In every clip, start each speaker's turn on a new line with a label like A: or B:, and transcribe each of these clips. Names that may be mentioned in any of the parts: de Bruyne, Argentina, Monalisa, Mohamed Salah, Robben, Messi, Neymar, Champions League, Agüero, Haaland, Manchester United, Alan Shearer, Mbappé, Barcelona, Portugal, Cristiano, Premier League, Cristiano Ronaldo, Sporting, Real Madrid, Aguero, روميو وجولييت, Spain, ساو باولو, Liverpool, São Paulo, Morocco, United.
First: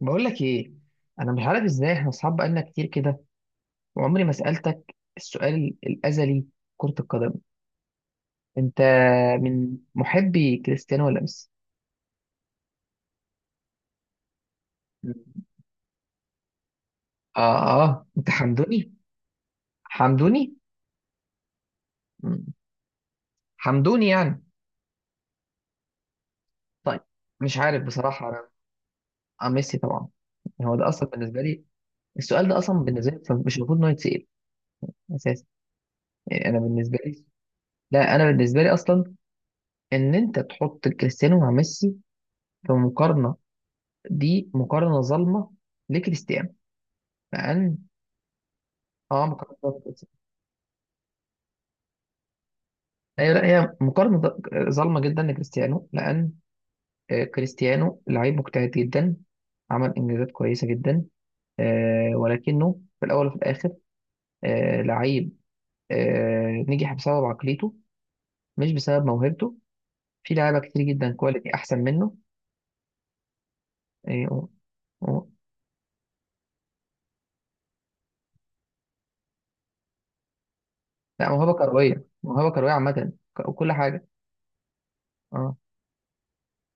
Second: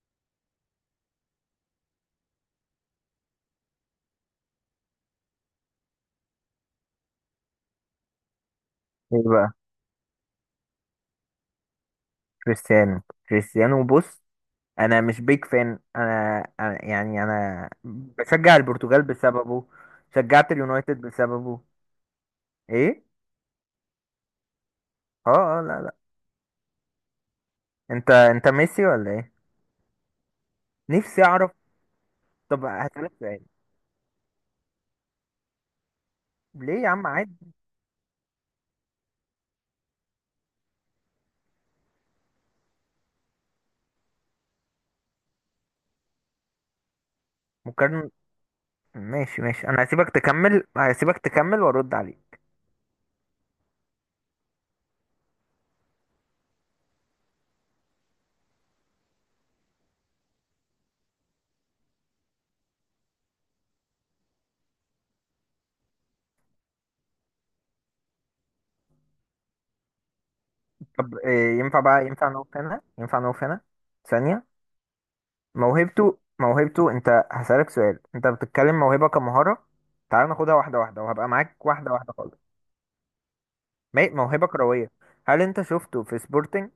A: بقول لك ايه، انا مش عارف ازاي احنا اصحاب بقالنا كتير كده وعمري ما سالتك السؤال الازلي. كرة القدم، انت
B: ايه بقى؟
A: من محبي كريستيانو ولا ميسي؟
B: كريستيانو. كريستيانو، بص. انا مش
A: مم.
B: بيج فان أنا، يعني انا
A: اه اه انت
B: بشجع
A: حمدوني.
B: البرتغال بسببه. شجعت
A: حمدوني
B: اليونايتد بسببه.
A: مم.
B: ايه؟
A: حمدوني يعني.
B: اه، اه، لا، لا.
A: طيب، مش عارف
B: انت
A: بصراحه انا.
B: انت ميسي ولا ايه؟
A: اه ميسي طبعا. هو ده اصلا
B: نفسي
A: بالنسبه
B: اعرف.
A: لي السؤال ده
B: طب
A: اصلا بالنسبه
B: هسألك سؤال.
A: لي مش المفروض انه يتسال اساسا. يعني انا
B: ليه يا
A: بالنسبه
B: عم؟
A: لي
B: عادي.
A: لا انا بالنسبه لي اصلا ان انت تحط كريستيانو مع ميسي في مقارنه، دي مقارنة ظالمة لكريستيانو، لأن
B: مقارنة.
A: اه
B: ماشي،
A: مقارنة
B: ماشي،
A: ظالمة
B: انا
A: لكريستيانو.
B: هسيبك تكمل، هسيبك تكمل وارد عليك.
A: ايوه، لا هي مقارنة ظالمة جدا لكريستيانو، لأن كريستيانو لعيب مجتهد جدا، عمل إنجازات كويسة جدا. ولكنه في الأول وفي الآخر لعيب نجح بسبب عقليته مش بسبب موهبته. في لعيبة كتير جدا
B: طب
A: كواليتي
B: إيه
A: أحسن
B: ينفع بقى؟
A: منه.
B: ينفع نقف هنا؟ ينفع نقف هنا
A: آه،
B: ثانية؟
A: و- و-
B: موهبته انت هسألك سؤال، انت بتتكلم موهبة كمهارة. تعال ناخدها واحدة واحدة
A: لا،
B: وهبقى
A: موهبة
B: معاك واحدة
A: كروية،
B: واحدة خالص.
A: موهبة كروية عامة وكل حاجة.
B: موهبة كروية. هل
A: اه،
B: انت شفته في سبورتنج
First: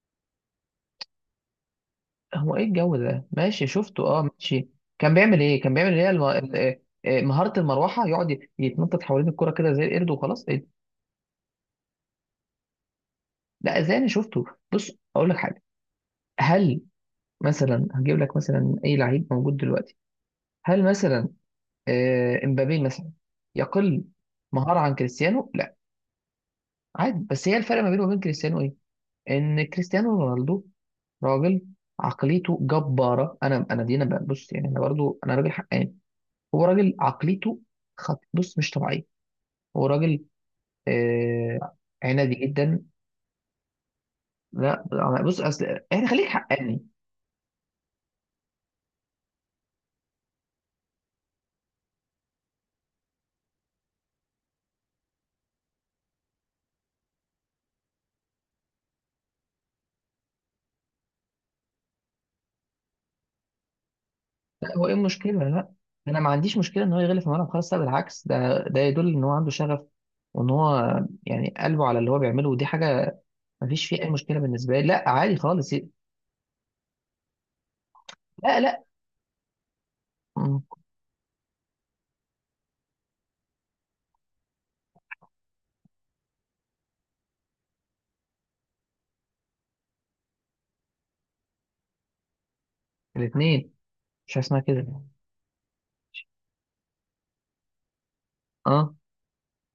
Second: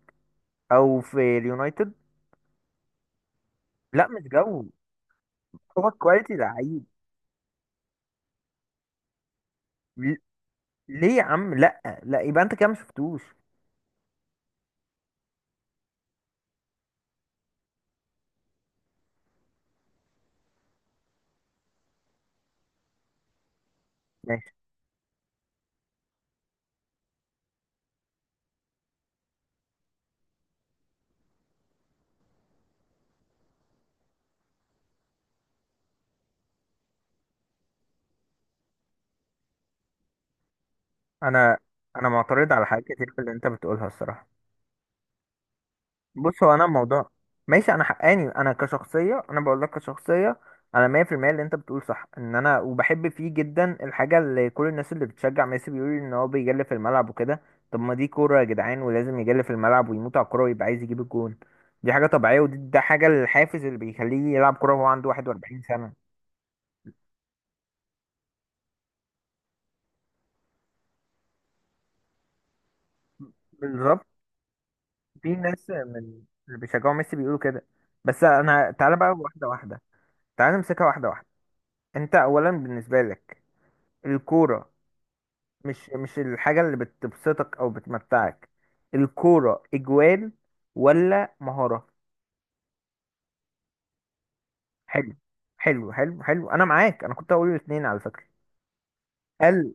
B: او في اليونايتد؟
A: هو ايه الجو ده؟ ماشي، شفته،
B: لا
A: اه
B: مش
A: ماشي.
B: جو.
A: كان بيعمل ايه؟ كان
B: هو
A: بيعمل ايه الم...
B: كواليتي
A: ال- آه،
B: لعيب.
A: آه، مهارة المروحة يقعد يتنطط حوالين الكرة كده زي القرد
B: ل-
A: وخلاص، إيه؟
B: ليه يا عم؟ لا، لا، يبقى انت كده ما شفتوش.
A: لا، انا شفته. بص اقول لك حاجة، هل مثلا هجيب لك مثلا اي لعيب موجود دلوقتي؟ هل مثلا امبابي مثلا يقل
B: ماشي.
A: مهارة عن كريستيانو؟ لا، عادي. بس هي الفرق ما بينه وبين كريستيانو ايه؟ ان كريستيانو رونالدو راجل عقليته جبارة. انا دي بص يعني انا برضو انا راجل حقاني. هو راجل عقليته بص مش طبيعيه، هو راجل.
B: انا
A: آه...
B: انا
A: عنادي
B: معترض على
A: جدا.
B: حاجات كتير في اللي انت بتقولها الصراحة.
A: لا أنا- بص اصل يعني خليك
B: بص، هو انا
A: حقاني.
B: الموضوع. ماشي، انا حقاني. انا كشخصيه، انا بقول لك كشخصيه، انا 100% اللي انت بتقول صح، ان انا وبحب فيه جدا الحاجه اللي كل الناس اللي بتشجع ميسي بيقولوا ان هو بيجلي في الملعب وكده. طب ما دي كوره يا جدعان، ولازم يجلي في الملعب ويموت على الكوره ويبقى عايز يجيب الجون. دي حاجه طبيعيه، ودي حاجه الحافز اللي بيخليه يلعب كوره
A: لا،
B: وهو
A: هو ايه
B: عنده
A: المشكله؟
B: 41
A: لا
B: سنه.
A: انا ما عنديش مشكله ان هو يغلف في الملعب خالص. لا بالعكس، ده يدل ان هو عنده شغف وان هو يعني قلبه على اللي هو بيعمله، ودي حاجه ما فيش فيها
B: بالظبط.
A: اي مشكله بالنسبه لي. لا
B: في
A: عادي
B: ناس
A: خالص.
B: من اللي بيشجعوا ميسي بيقولوا كده. بس
A: لا
B: انا
A: لا
B: تعالى بقى واحده واحده، تعالى
A: مم.
B: نمسكها واحده واحده. انت اولا، بالنسبه لك الكوره مش الحاجة اللي بتبسطك أو بتمتعك؟ الكورة إجوال ولا مهارة؟
A: الاثنين. مش حاجة اسمها كده.
B: حلو، حلو، حلو، حلو، أنا معاك. أنا كنت هقول الاتنين على فكرة.
A: اه.
B: هل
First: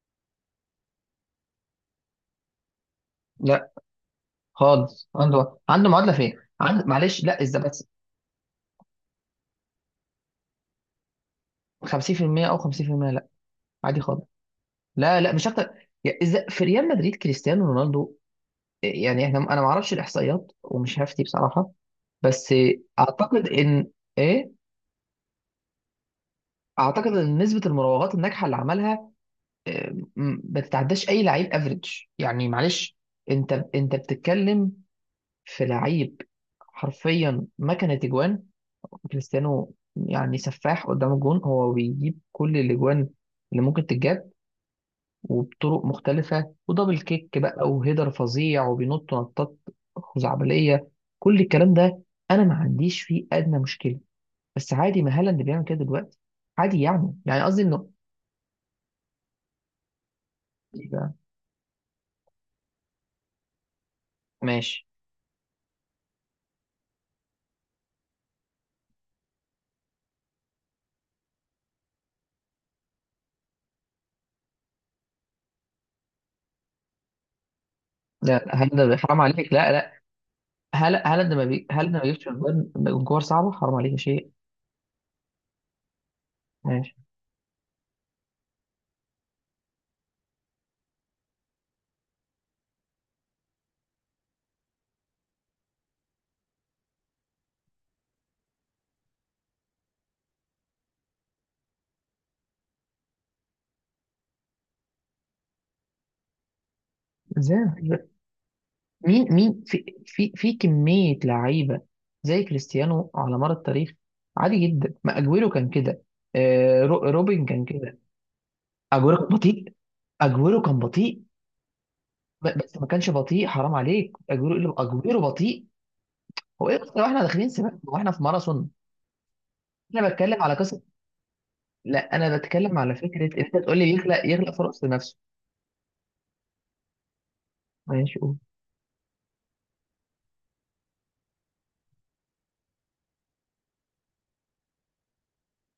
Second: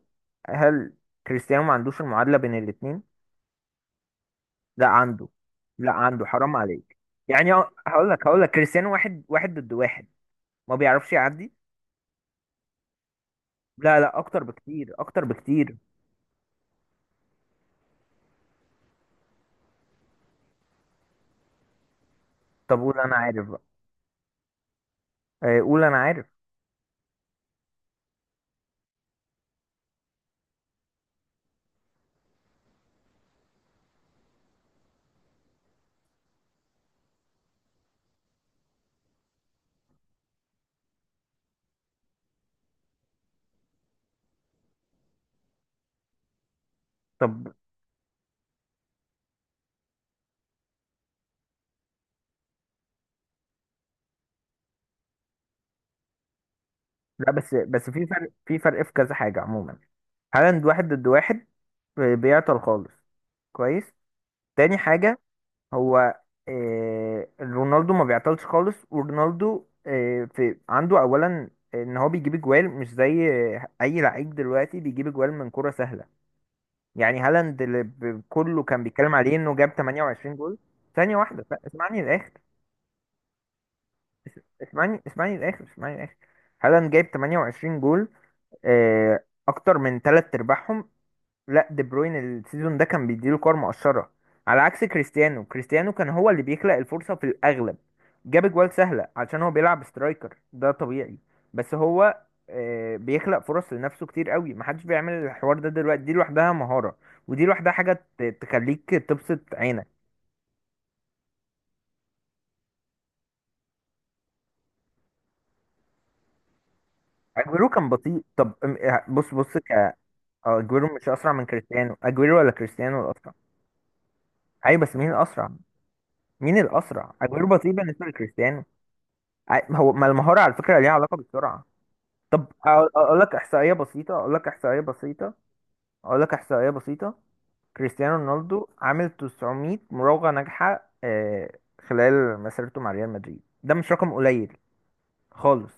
B: هل كريستيانو ما عندوش المعادلة بين الاتنين؟
A: لا
B: لا
A: خالص،
B: عنده،
A: عنده
B: لا
A: معادله
B: عنده
A: فين؟
B: حرام
A: عنده
B: عليك.
A: معلش، لا
B: يعني
A: اذا بس
B: هقول لك كريستيانو واحد واحد ضد واحد ما بيعرفش يعدي.
A: 50% او 50%. لا
B: لا،
A: عادي
B: لا،
A: خالص.
B: أكتر بكتير،
A: لا
B: أكتر
A: لا مش اكتر.
B: بكتير.
A: يعني اذا في ريال مدريد كريستيانو رونالدو، يعني انا ما اعرفش الاحصائيات ومش هفتي بصراحه، بس
B: طب قول أنا
A: اعتقد
B: عارف بقى.
A: ان، ايه،
B: قول أنا عارف.
A: اعتقد ان نسبه المراوغات الناجحه اللي عملها آه، ما تتعداش اي لعيب افريج. يعني معلش، انت بتتكلم في لعيب حرفيا مكنه اجوان. كريستيانو يعني سفاح قدام الجون، هو بيجيب كل الاجوان اللي ممكن تتجاب، وبطرق مختلفة، ودبل كيك
B: طب
A: بقى وهيدر فظيع وبينط نطات خزعبلية. كل الكلام ده أنا ما عنديش فيه أدنى مشكلة، بس عادي ما هالاند بيعمل كده دلوقتي، عادي. يعني
B: لا،
A: يعني
B: بس
A: قصدي إنه،
B: بس في فرق، في كذا حاجة عموما. هالاند واحد ضد واحد بيعطل خالص. كويس. تاني
A: ماشي.
B: حاجة، هو رونالدو ما بيعطلش خالص. ورونالدو في عنده أولا إن هو بيجيب أجوال مش زي أي لعيب دلوقتي بيجيب أجوال من كرة سهلة. يعني هالاند اللي
A: لا
B: كله كان
A: هالاند
B: بيتكلم
A: حرام
B: عليه
A: عليك.
B: إنه جاب
A: لا لا
B: 28 جول.
A: هالا-
B: ثانية
A: هالاند
B: واحدة،
A: ما بي... هالاند ما
B: اسمعني
A: بيجيبش
B: للآخر.
A: أجوان من كور صعبة، حرام عليك يا شيخ.
B: اس- اسمعني للآخر، اسمعني للآخر. هالاند
A: ماشي.
B: جايب 28 جول، اكتر من تلات ارباعهم. لا، دي بروين السيزون ده كان بيديله كور مؤشرة، على عكس كريستيانو. كريستيانو كان هو اللي بيخلق الفرصة في الاغلب. جاب اجوال سهلة عشان هو بيلعب سترايكر، ده طبيعي. بس هو بيخلق فرص لنفسه كتير قوي، محدش بيعمل الحوار ده دلوقتي. دي لوحدها مهارة، ودي
A: ازاي
B: لوحدها
A: ما فيش
B: حاجة
A: بقى؟
B: تخليك
A: مين
B: تبسط
A: مين في
B: عينك.
A: في في كمية لعيبة زي كريستيانو على مر التاريخ، عادي جدا. ما أجويرو كان كده، روبن كان
B: اجويرو كان
A: كده.
B: بطيء. طب
A: اجويرو كان
B: بص، ك
A: بطيء،
B: آه،
A: اجويرو كان
B: اجويرو مش
A: بطيء.
B: اسرع من كريستيانو. اجويرو ولا
A: بس ما
B: كريستيانو
A: كانش
B: الاسرع؟
A: بطيء حرام عليك، اجويرو اللي
B: ايوه، بس مين
A: اجويرو
B: الاسرع؟
A: بطيء؟
B: مين
A: هو ايه اصلا،
B: الاسرع؟
A: احنا
B: اجويرو
A: داخلين
B: بطيء
A: سباق
B: بالنسبه
A: واحنا في
B: لكريستيانو.
A: ماراثون؟
B: هو ما
A: انا
B: المهاره
A: بتكلم على
B: على فكره
A: قصه.
B: ليها علاقه بالسرعه.
A: لا انا
B: طب
A: بتكلم
B: اقول
A: على
B: أقول
A: فكره
B: لك
A: ان انت
B: احصائيه
A: تقول لي
B: بسيطه،
A: يخلق،
B: اقول لك
A: يخلق
B: احصائيه
A: فرص لنفسه.
B: بسيطه، اقول لك احصائيه بسيطه.
A: ماشي
B: كريستيانو
A: قول.
B: رونالدو عامل 900 مراوغه ناجحه، خلال مسيرته مع ريال مدريد. ده مش رقم قليل خالص.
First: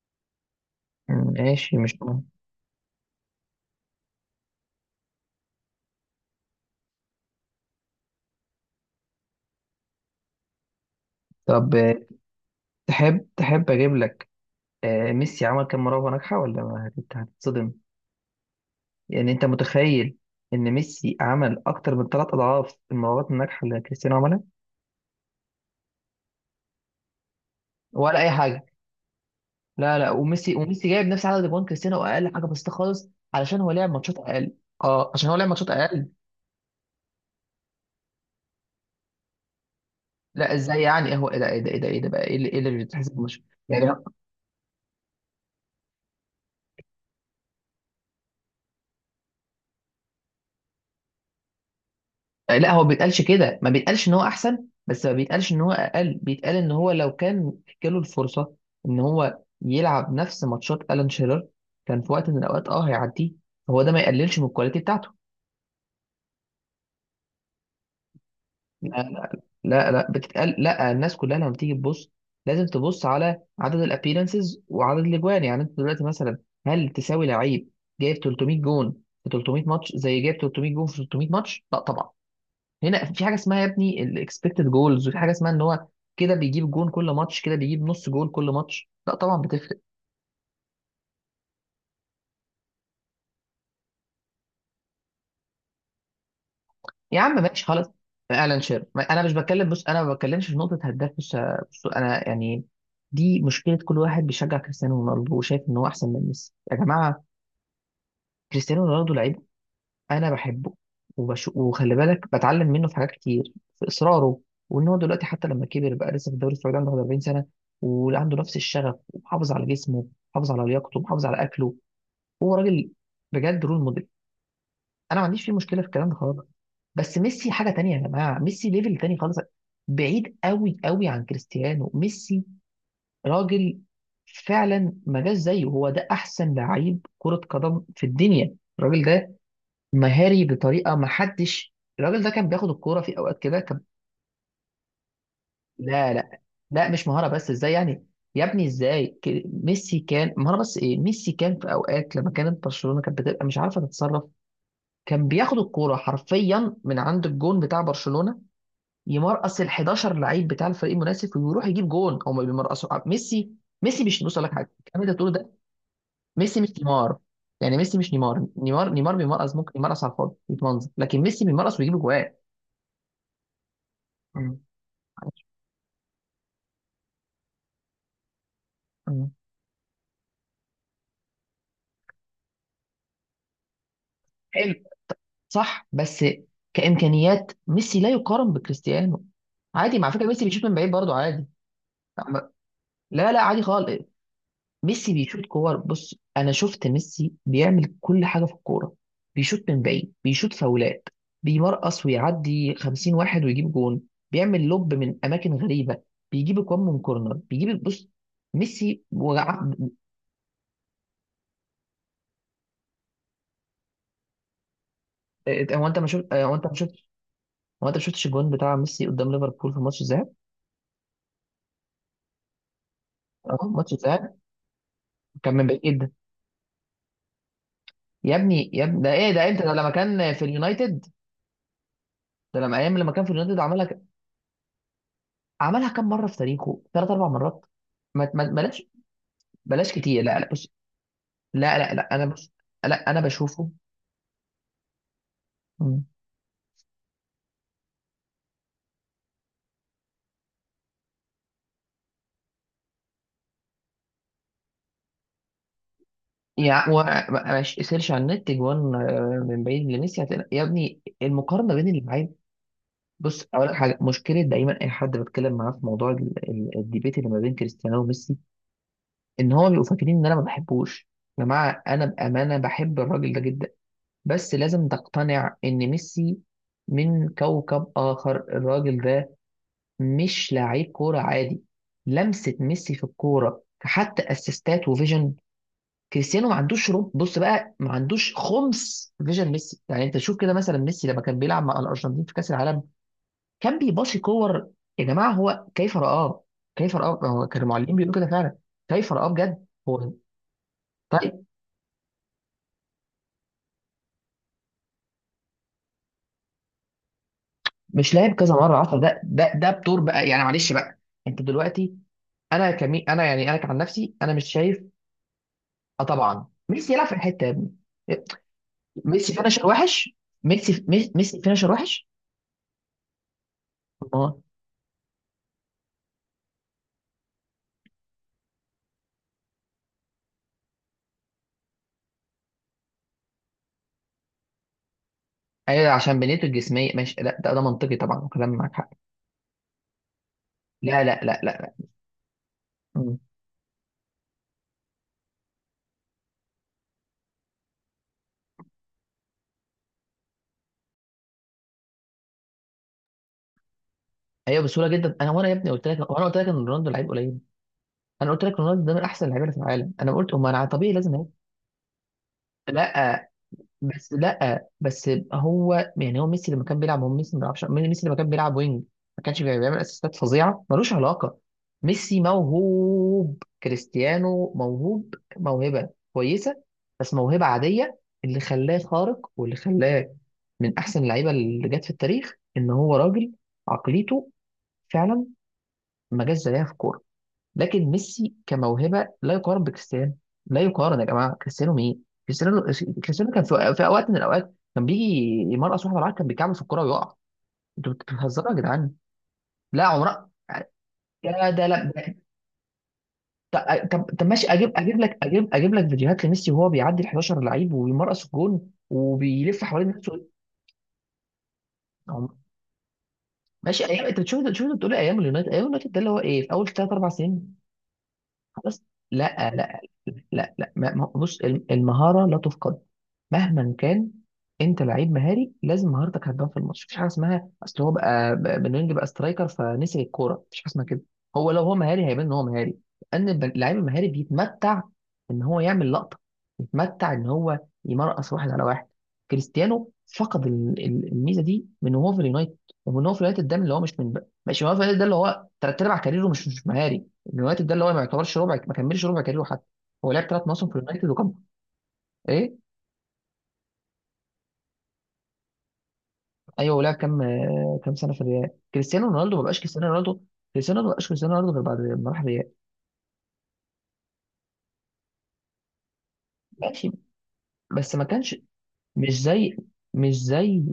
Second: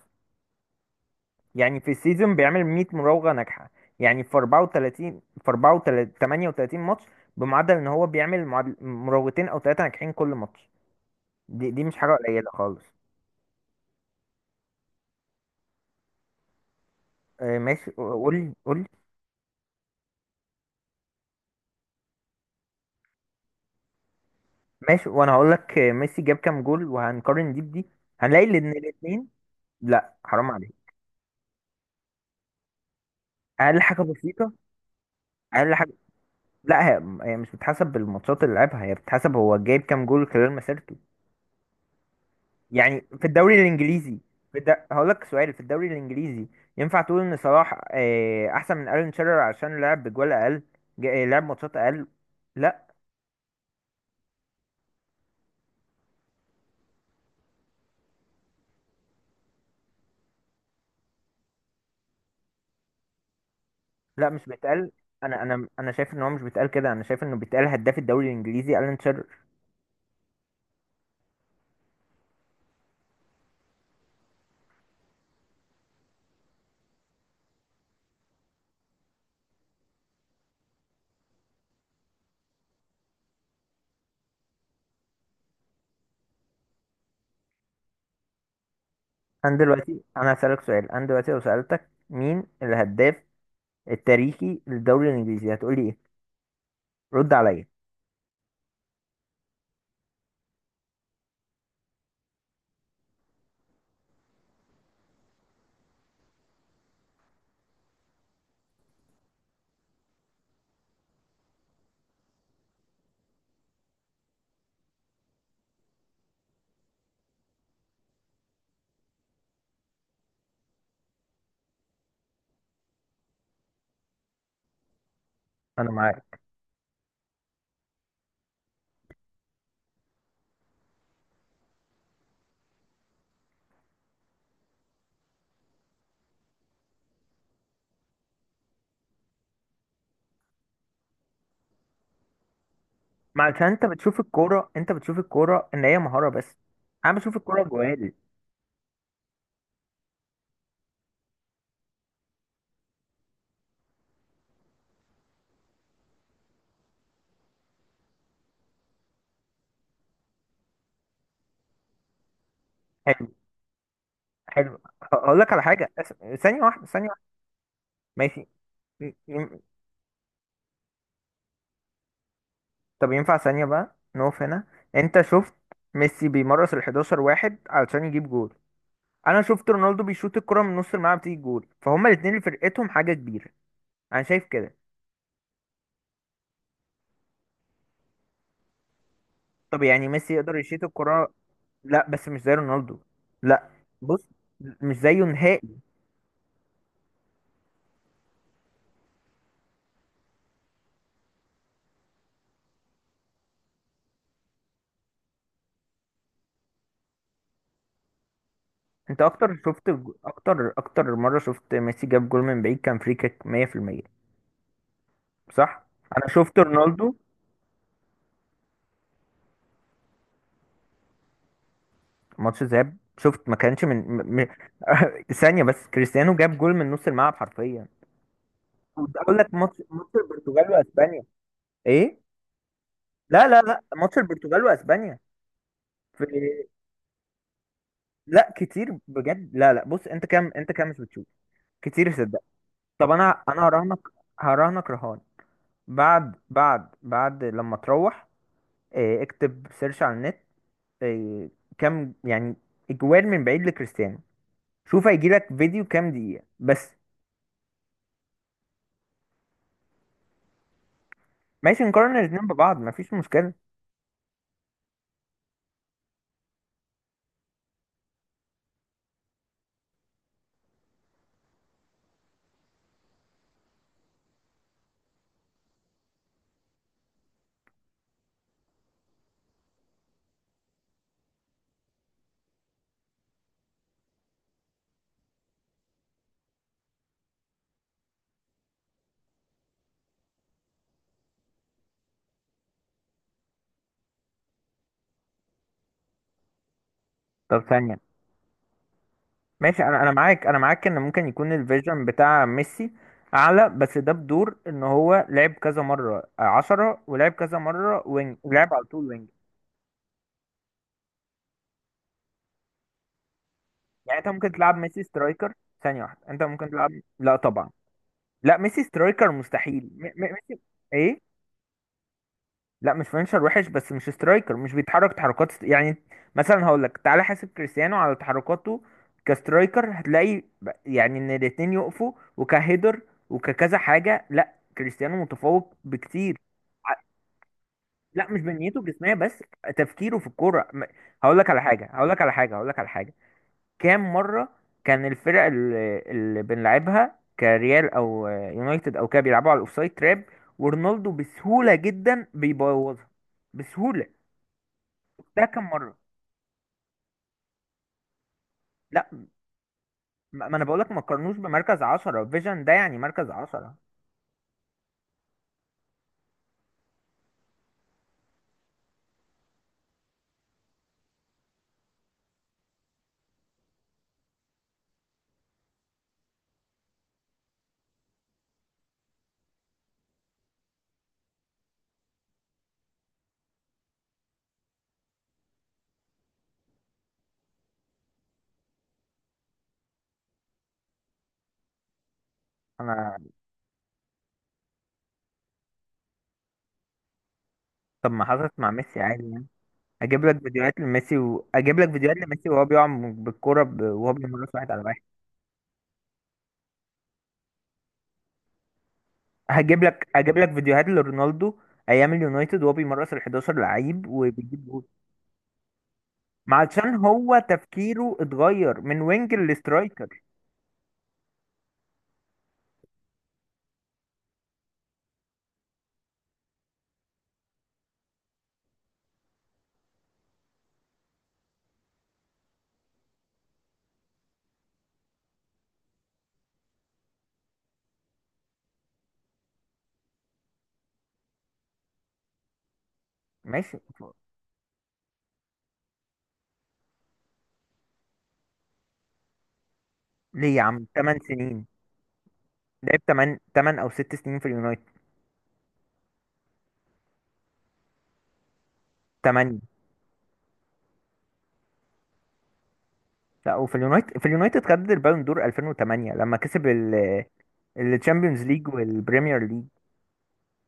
A: ماشي
B: يعني في
A: مش قول.
B: السيزون بيعمل 100 مراوغه ناجحه، يعني في 34، في 34، 38 ماتش، بمعدل ان هو بيعمل مراوغتين او ثلاثه ناجحين كل ماتش. دي
A: طب
B: دي مش حاجه قليله خالص.
A: تحب تحب اجيب لك ميسي عمل كام مراوغه ناجحه؟ ولا ما هت- هتتصدم.
B: ماشي، قول، قول.
A: يعني انت متخيل ان ميسي عمل اكتر من ثلاث اضعاف المراوغات الناجحه اللي كريستيانو عملها؟
B: ماشي، وانا هقول لك ميسي جاب كام جول وهنقارن دي بدي.
A: ولا اي
B: هنلاقي
A: حاجه.
B: ان الاثنين.
A: لا
B: لا حرام
A: وميسي
B: عليك،
A: وميسي جايب نفس عدد جوان كريستيانو، واقل حاجه بسيطه خالص علشان هو
B: اقل
A: لعب
B: حاجه
A: ماتشات
B: بسيطه،
A: اقل. اه عشان هو لعب ماتشات
B: اقل حاجه.
A: اقل.
B: لا، هي مش بتحسب بالماتشات اللي لعبها. هي بتحسب هو جايب كام جول خلال
A: لا ازاي؟
B: مسيرته.
A: يعني إيه؟ هو ايه ده ايه ده ايه ده إيه ده بقى ايه اللي إيه اللي
B: يعني
A: بيتحسب؟
B: في
A: مش
B: الدوري
A: يعني
B: الانجليزي، هقول لك سؤال. في الدوري الانجليزي ينفع تقول ان صلاح احسن من الين شيرر عشان لعب بجوال اقل، لعب ماتشات اقل؟
A: لا، هو
B: لا،
A: ما بيتقالش كده، ما بيتقالش ان هو احسن، بس ما بيتقالش ان هو اقل. بيتقال ان هو لو كان جاله الفرصه ان هو يلعب نفس ماتشات الان شيرر كان في وقت من الاوقات اه هيعديه، فهو ده ما
B: لا،
A: يقللش من
B: مش
A: الكواليتي
B: بيتقال.
A: بتاعته.
B: انا شايف ان هو مش بيتقال كده. انا شايف انه بيتقال هداف الدوري الانجليزي الين
A: لا
B: شيرر.
A: لا لا بتتقال، لا الناس كلها لما بتيجي تبص لازم تبص على عدد الابيرنسز وعدد الاجوان. يعني انت دلوقتي مثلا، هل تساوي لعيب جايب 300 جون في 300 ماتش زي جايب 300 جون في 300 ماتش؟ لا طبعا. هنا في حاجه اسمها يا ابني الاكسبكتد جولز، وفي حاجه اسمها ان هو كده بيجيب جون كل ماتش، كده بيجيب نص جون كل ماتش. لا طبعا.
B: انا دلوقتي، انا هسألك سؤال، انا دلوقتي لو سألتك مين الهداف التاريخي للدوري الانجليزي، هتقولي ايه؟
A: يا
B: رد
A: عم ماشي
B: عليا.
A: خلاص. اعلن شير ما- انا مش بتكلم، بص انا ما بتكلمش في نقطه هداف. بص بص، انا يعني دي مشكله كل واحد بيشجع كريستيانو رونالدو وشايف ان هو احسن من ميسي. يا جماعه كريستيانو رونالدو لعيب، انا بحبه وخلي بالك بتعلم منه في حاجات كتير، في اصراره، وان هو دلوقتي حتى لما كبر بقى لسه في الدوري السعودي، عنده 40 سنه وعنده نفس الشغف، ومحافظ على جسمه، محافظ على لياقته، محافظ على اكله. هو راجل بجد رول موديل، انا ما عنديش فيه مشكله في
B: انا
A: الكلام ده
B: معاك.
A: خالص. بس ميسي حاجه تانية يا جماعه، ميسي ليفل تاني خالص، بعيد قوي قوي عن كريستيانو. ميسي راجل فعلا ما جاش زيه، هو ده احسن لعيب كره قدم في الدنيا الراجل ده، مهاري بطريقه ما حدش. الراجل ده كان بياخد الكوره في اوقات
B: ما
A: كده
B: عشان
A: كان.
B: انت بتشوف الكوره، انت بتشوف الكوره ان هي
A: لا
B: مهاره
A: لا
B: بس.
A: لا مش
B: انا
A: مهاره
B: بشوف
A: بس،
B: الكوره
A: ازاي يعني؟
B: جوال.
A: يا ابني ازاي ميسي كان مهاره بس؟ ايه، ميسي كان في اوقات لما كانت برشلونه كانت بتبقى مش عارفه تتصرف، كان بياخد الكوره حرفيا من عند الجون بتاع برشلونه، يمرقص ال 11 لعيب بتاع الفريق المنافس ويروح يجيب جون، او ما بيمرقصوا.
B: حلو،
A: ميسي، ميسي مش، بص أقول لك حاجه،
B: حلو.
A: الكلام اللي أنت بتقوله
B: هقول
A: ده،
B: لك على حاجه
A: ميسي
B: ثانيه
A: مش
B: واحده، ثانيه
A: نيمار.
B: واحده.
A: يعني ميسي مش نيمار،
B: ماشي.
A: نيمار
B: ي-
A: نيمار بيمرقص
B: ي-
A: ممكن يمرقص على الفاضي يتمنظر، لكن ميسي بيمرقص ويجيب جوان.
B: طب ينفع ثانيه بقى نقف
A: مم.
B: هنا؟ انت شفت ميسي بيمرس ال 11 واحد علشان يجيب جول؟
A: مم.
B: انا شفت رونالدو بيشوط الكرة من نص الملعب تيجي جول. فهما الاثنين اللي فرقتهم حاجه كبيره. انا شايف
A: حلو.
B: كده.
A: صح، بس كامكانيات ميسي لا يقارن بكريستيانو.
B: طب
A: عادي،
B: يعني
A: مع فكره
B: ميسي
A: ميسي
B: يقدر
A: بيشوط من
B: يشيط
A: بعيد برضه
B: الكرة؟
A: عادي.
B: لا، بس مش زي رونالدو.
A: لا عادي
B: لا.
A: خالص.
B: بص، مش
A: ميسي
B: زيه
A: بيشوط كور،
B: نهائي.
A: بص انا شفت ميسي بيعمل كل حاجه في الكوره، بيشوط من بعيد، بيشوط فاولات، بيمرقص ويعدي 50 واحد ويجيب جون، بيعمل لوب من اماكن غريبه، بيجيب اجوان من كورنر، بيجيب، بص ميسي
B: انت اكتر
A: وقع.
B: شفت جو- اكتر اكتر مرة شفت ميسي جاب جول من بعيد؟ كان فري كيك 100%.
A: إيه، هو
B: صح.
A: انت ما
B: انا
A: شفت آه، هو
B: شفت
A: انت ما شفتش،
B: رونالدو.
A: هو انت ما شفتش الجون بتاع ميسي قدام ليفربول في ماتش الذهاب؟
B: ماتش ذهاب، شفت ما
A: اه
B: كانش
A: ماتش
B: من
A: الذهاب، كان
B: ثانية
A: من بعيد
B: بس،
A: جدا.
B: كريستيانو جاب جول من نص الملعب حرفيا.
A: يا ابني يا ابني ده
B: كنت
A: ايه
B: اقول
A: ده؟
B: لك
A: امتى ده؟
B: ماتش
A: لما
B: ماتش
A: كان في
B: البرتغال
A: اليونايتد؟
B: واسبانيا. ايه؟
A: ده لما ايام لما كان في
B: لا،
A: اليونايتد
B: لا، لا،
A: عملها.
B: ماتش البرتغال واسبانيا
A: عملها كام
B: في...
A: مره في تاريخه؟ ثلاث اربع مرات. ما ما
B: لا
A: ما
B: كتير بجد. لا، لا،
A: بلاش
B: بص،
A: كتير.
B: انت
A: لا لا
B: كام
A: بص،
B: انت كام مش بتشوف.
A: لا لا لا انا
B: كتير.
A: بص، لا
B: طب
A: انا
B: انا
A: بشوفه.
B: هراهنك رهان.
A: مم.
B: بعد لما تروح، اكتب سيرش على النت، إيه، كام يعني اجوال من بعيد لكريستيانو. شوف هيجيلك فيديو كام دقيقة بس.
A: يعني ماشي، سيرش على النت جوان من بعيد لميسي، هتلاقي يا ابني المقارنه
B: ماشي
A: بين
B: نقارن
A: اللعيب.
B: الاتنين ببعض، مفيش
A: بص
B: مشكلة.
A: اقول لك حاجه، مشكله دايما اي حد بتكلم معاه في موضوع الديبيت اللي ما بين كريستيانو وميسي، ان هو بيبقوا فاكرين ان انا ما بحبوش. يا جماعه انا بامانه بحب الراجل ده جدا، بس لازم تقتنع ان ميسي من كوكب اخر. الراجل ده مش لعيب كورة عادي، لمسة ميسي في الكورة حتى، اسيستات وفيجن. كريستيانو ما عندوش رب، بص بقى، ما عندوش خمس فيجن ميسي. يعني انت شوف كده مثلا، ميسي لما كان بيلعب مع الارجنتين في كاس العالم كان بيباصي كور، يا جماعة هو كيف رآه، كيف رآه، هو
B: طب
A: كان المعلمين
B: ثانية.
A: بيقولوا كده فعلا كيف رآه بجد
B: ماشي، انا
A: هو.
B: معاك، انا معاك ان ممكن
A: طيب،
B: يكون الفيجن بتاع ميسي اعلى. بس ده بدور ان هو لعب كذا مرة عشرة ولعب كذا مرة
A: مش لاعب
B: وينج
A: كذا
B: ولعب
A: مرة
B: على
A: عشرة
B: طول
A: ده،
B: وينج.
A: ده بطور بقى يعني معلش بقى، انت دلوقتي، انا كعن نفسي
B: يعني انت
A: انا مش
B: ممكن تلعب
A: شايف.
B: ميسي سترايكر؟ ثانية
A: اه
B: واحدة، انت
A: طبعا
B: ممكن تلعب؟
A: ميسي يلعب في
B: لا
A: الحتة يا
B: طبعا،
A: ابني،
B: لا ميسي سترايكر
A: ميسي فينشر
B: مستحيل. م
A: وحش.
B: م ميسي،
A: ميسي
B: ايه،
A: ميسي فينشر وحش.
B: لا مش فينشر وحش، بس مش
A: الله.
B: سترايكر، مش بيتحرك تحركات يعني مثلا هقول لك، تعالى حاسب كريستيانو على تحركاته كسترايكر، هتلاقي يعني ان الاتنين يقفوا، وكهيدر وككذا حاجة لا كريستيانو متفوق
A: ايوه عشان
B: بكتير.
A: بنيته الجسميه
B: ع-
A: ماشي، لا ده منطقي طبعا،
B: لا مش
A: كلام معاك
B: بنيته
A: حق.
B: جسمية بس، تفكيره في الكورة
A: لا لا
B: هقول
A: لا لا
B: لك على
A: لا.
B: حاجة، هقول لك على حاجة، هقول لك على حاجة.
A: مم.
B: كام مرة كان الفرق اللي بنلعبها كريال او يونايتد او كده بيلعبوا على الاوفسايد تراب، ورونالدو بسهولة جدا بيبوظها. بسهولة.
A: ايوه بسهوله جدا. انا
B: ده
A: يا
B: كام
A: ابني قلت
B: مرة.
A: لك، وانا قلت لك ان رونالدو لعيب قليل، انا قلت لك رونالدو ده من
B: لا،
A: احسن اللعيبه اللي في العالم. انا قلت
B: ما
A: امال،
B: ما
A: انا
B: انا
A: طبيعي
B: بقولك ما
A: لازم هيك.
B: تقارنوش بمركز عشرة فيجن. ده يعني
A: لا
B: مركز عشرة،
A: لا بس هو يعني، هو ميسي لما كان بيلعب، هو ميسي ما بيلعبش، ميسي لما كان بيلعب وينج ما كانش بيعمل اسيستات فظيعه ملوش علاقه. ميسي موهوب، كريستيانو موهوب موهبه كويسه بس موهبه عاديه. اللي خلاه خارق واللي خلاه من احسن اللعيبه اللي جت في التاريخ ان هو راجل عقليته فعلا ما جاش زيها في الكوره. لكن ميسي كموهبه لا يقارن بكريستيانو، لا يقارن يا جماعه. كريستيانو مين كريستيانو؟
B: انا.
A: كريستيانو كان في اوقات من الاوقات كان بيجي يمرقص واحد بالعكس كان بيكعبل في الكوره ويقع. انتوا
B: طب ما
A: بتهزروا يا
B: حصلت مع
A: جدعان.
B: ميسي عادي يعني.
A: لا
B: اجيب
A: عمرها.
B: لك فيديوهات لميسي
A: يا ده لا
B: اجيب لك
A: ده-
B: فيديوهات لميسي وهو بيقع
A: طب
B: بالكرة وهو
A: طب ماشي،
B: بيمرس واحد على واحد.
A: اجيب لك فيديوهات لميسي وهو بيعدي ال 11 لعيب ويمرقص الجون وبيلف حوالين
B: هجيب لك
A: نفسه.
B: اجيب لك فيديوهات لرونالدو ايام
A: عم-
B: اليونايتد وهو بيمرس ال 11
A: ماشي ايام،
B: لعيب
A: انت بتشوف، شوف
B: وبيجيب
A: انت
B: جول.
A: بتقول إيه؟ ايام اليونايتد، ايام اليونايتد ده اللي هو ايه، في
B: ما
A: اول ثلاث
B: عشان
A: اربع
B: هو
A: سنين.
B: تفكيره
A: خلاص.
B: اتغير من وينج
A: لا لا لا
B: لسترايكر.
A: لا لا. بص المهاره لا تفقد مهما كان، انت لعيب مهاري لازم مهارتك هتبان في الماتش. مفيش حاجه اسمها اصل هو بقى بنينج بقى سترايكر فنسي الكوره، مفيش حاجه اسمها كده. هو لو هو مهاري هيبان ان هو مهاري، لان اللعيب المهاري بيتمتع ان هو يعمل لقطه، بيتمتع ان هو يمرقص واحد على واحد. كريستيانو فقد الميزه دي من وهو في اليونايتد، ومن وهو في اليونايتد ده من اللي هو
B: ماشي.
A: مش من بقى مش من هو في اليونايتد ده اللي هو تلات ارباع كاريره مش مهاري. اليونايتد ده اللي هو ما يعتبرش ربع، ما كملش ربع كاريره حتى. هو لعب ثلاث
B: ليه
A: مواسم
B: يا
A: في
B: عم؟
A: اليونايتد
B: 8
A: وكم،
B: سنين؟
A: ايه،
B: لعب 8، 8 او 6 سنين في اليونايتد.
A: ايوه. ولعب كام كام سنه في الريال؟ كريستيانو رونالدو ما بقاش
B: 8.
A: كريستيانو رونالدو، كريستيانو رونالدو ما بقاش كريستيانو رونالدو غير بعد ما راح الريال.
B: لا، وفي اليونايتد، في اليونايتد خد البالون دور 2008 لما كسب
A: ماشي بس ما كانش،
B: الشامبيونز ليج
A: مش
B: والبريمير
A: زي،
B: ليج.
A: مش زي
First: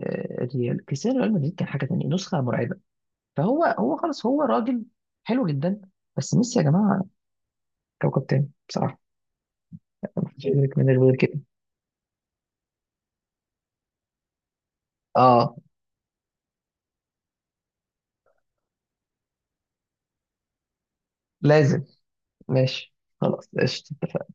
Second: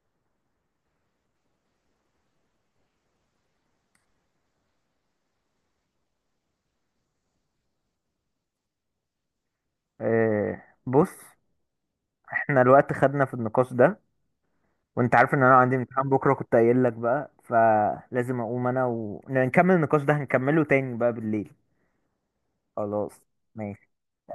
A: الريال. كريستيانو ريال مدريد كان حاجه تانية، نسخه مرعبه. فهو، هو خلاص هو راجل حلو جدا، بس ميسي يا جماعه كوكب تاني بصراحه، ما حدش يدرك منه
B: بص،
A: غير كده.
B: احنا الوقت خدنا في النقاش ده، وانت عارف ان
A: اه
B: انا عندي امتحان بكره كنت قايل لك بقى، فلازم اقوم انا ونكمل النقاش ده، هنكمله تاني بقى بالليل.
A: لازم، ماشي،
B: خلاص.
A: خلاص
B: ماشي.
A: قشطة.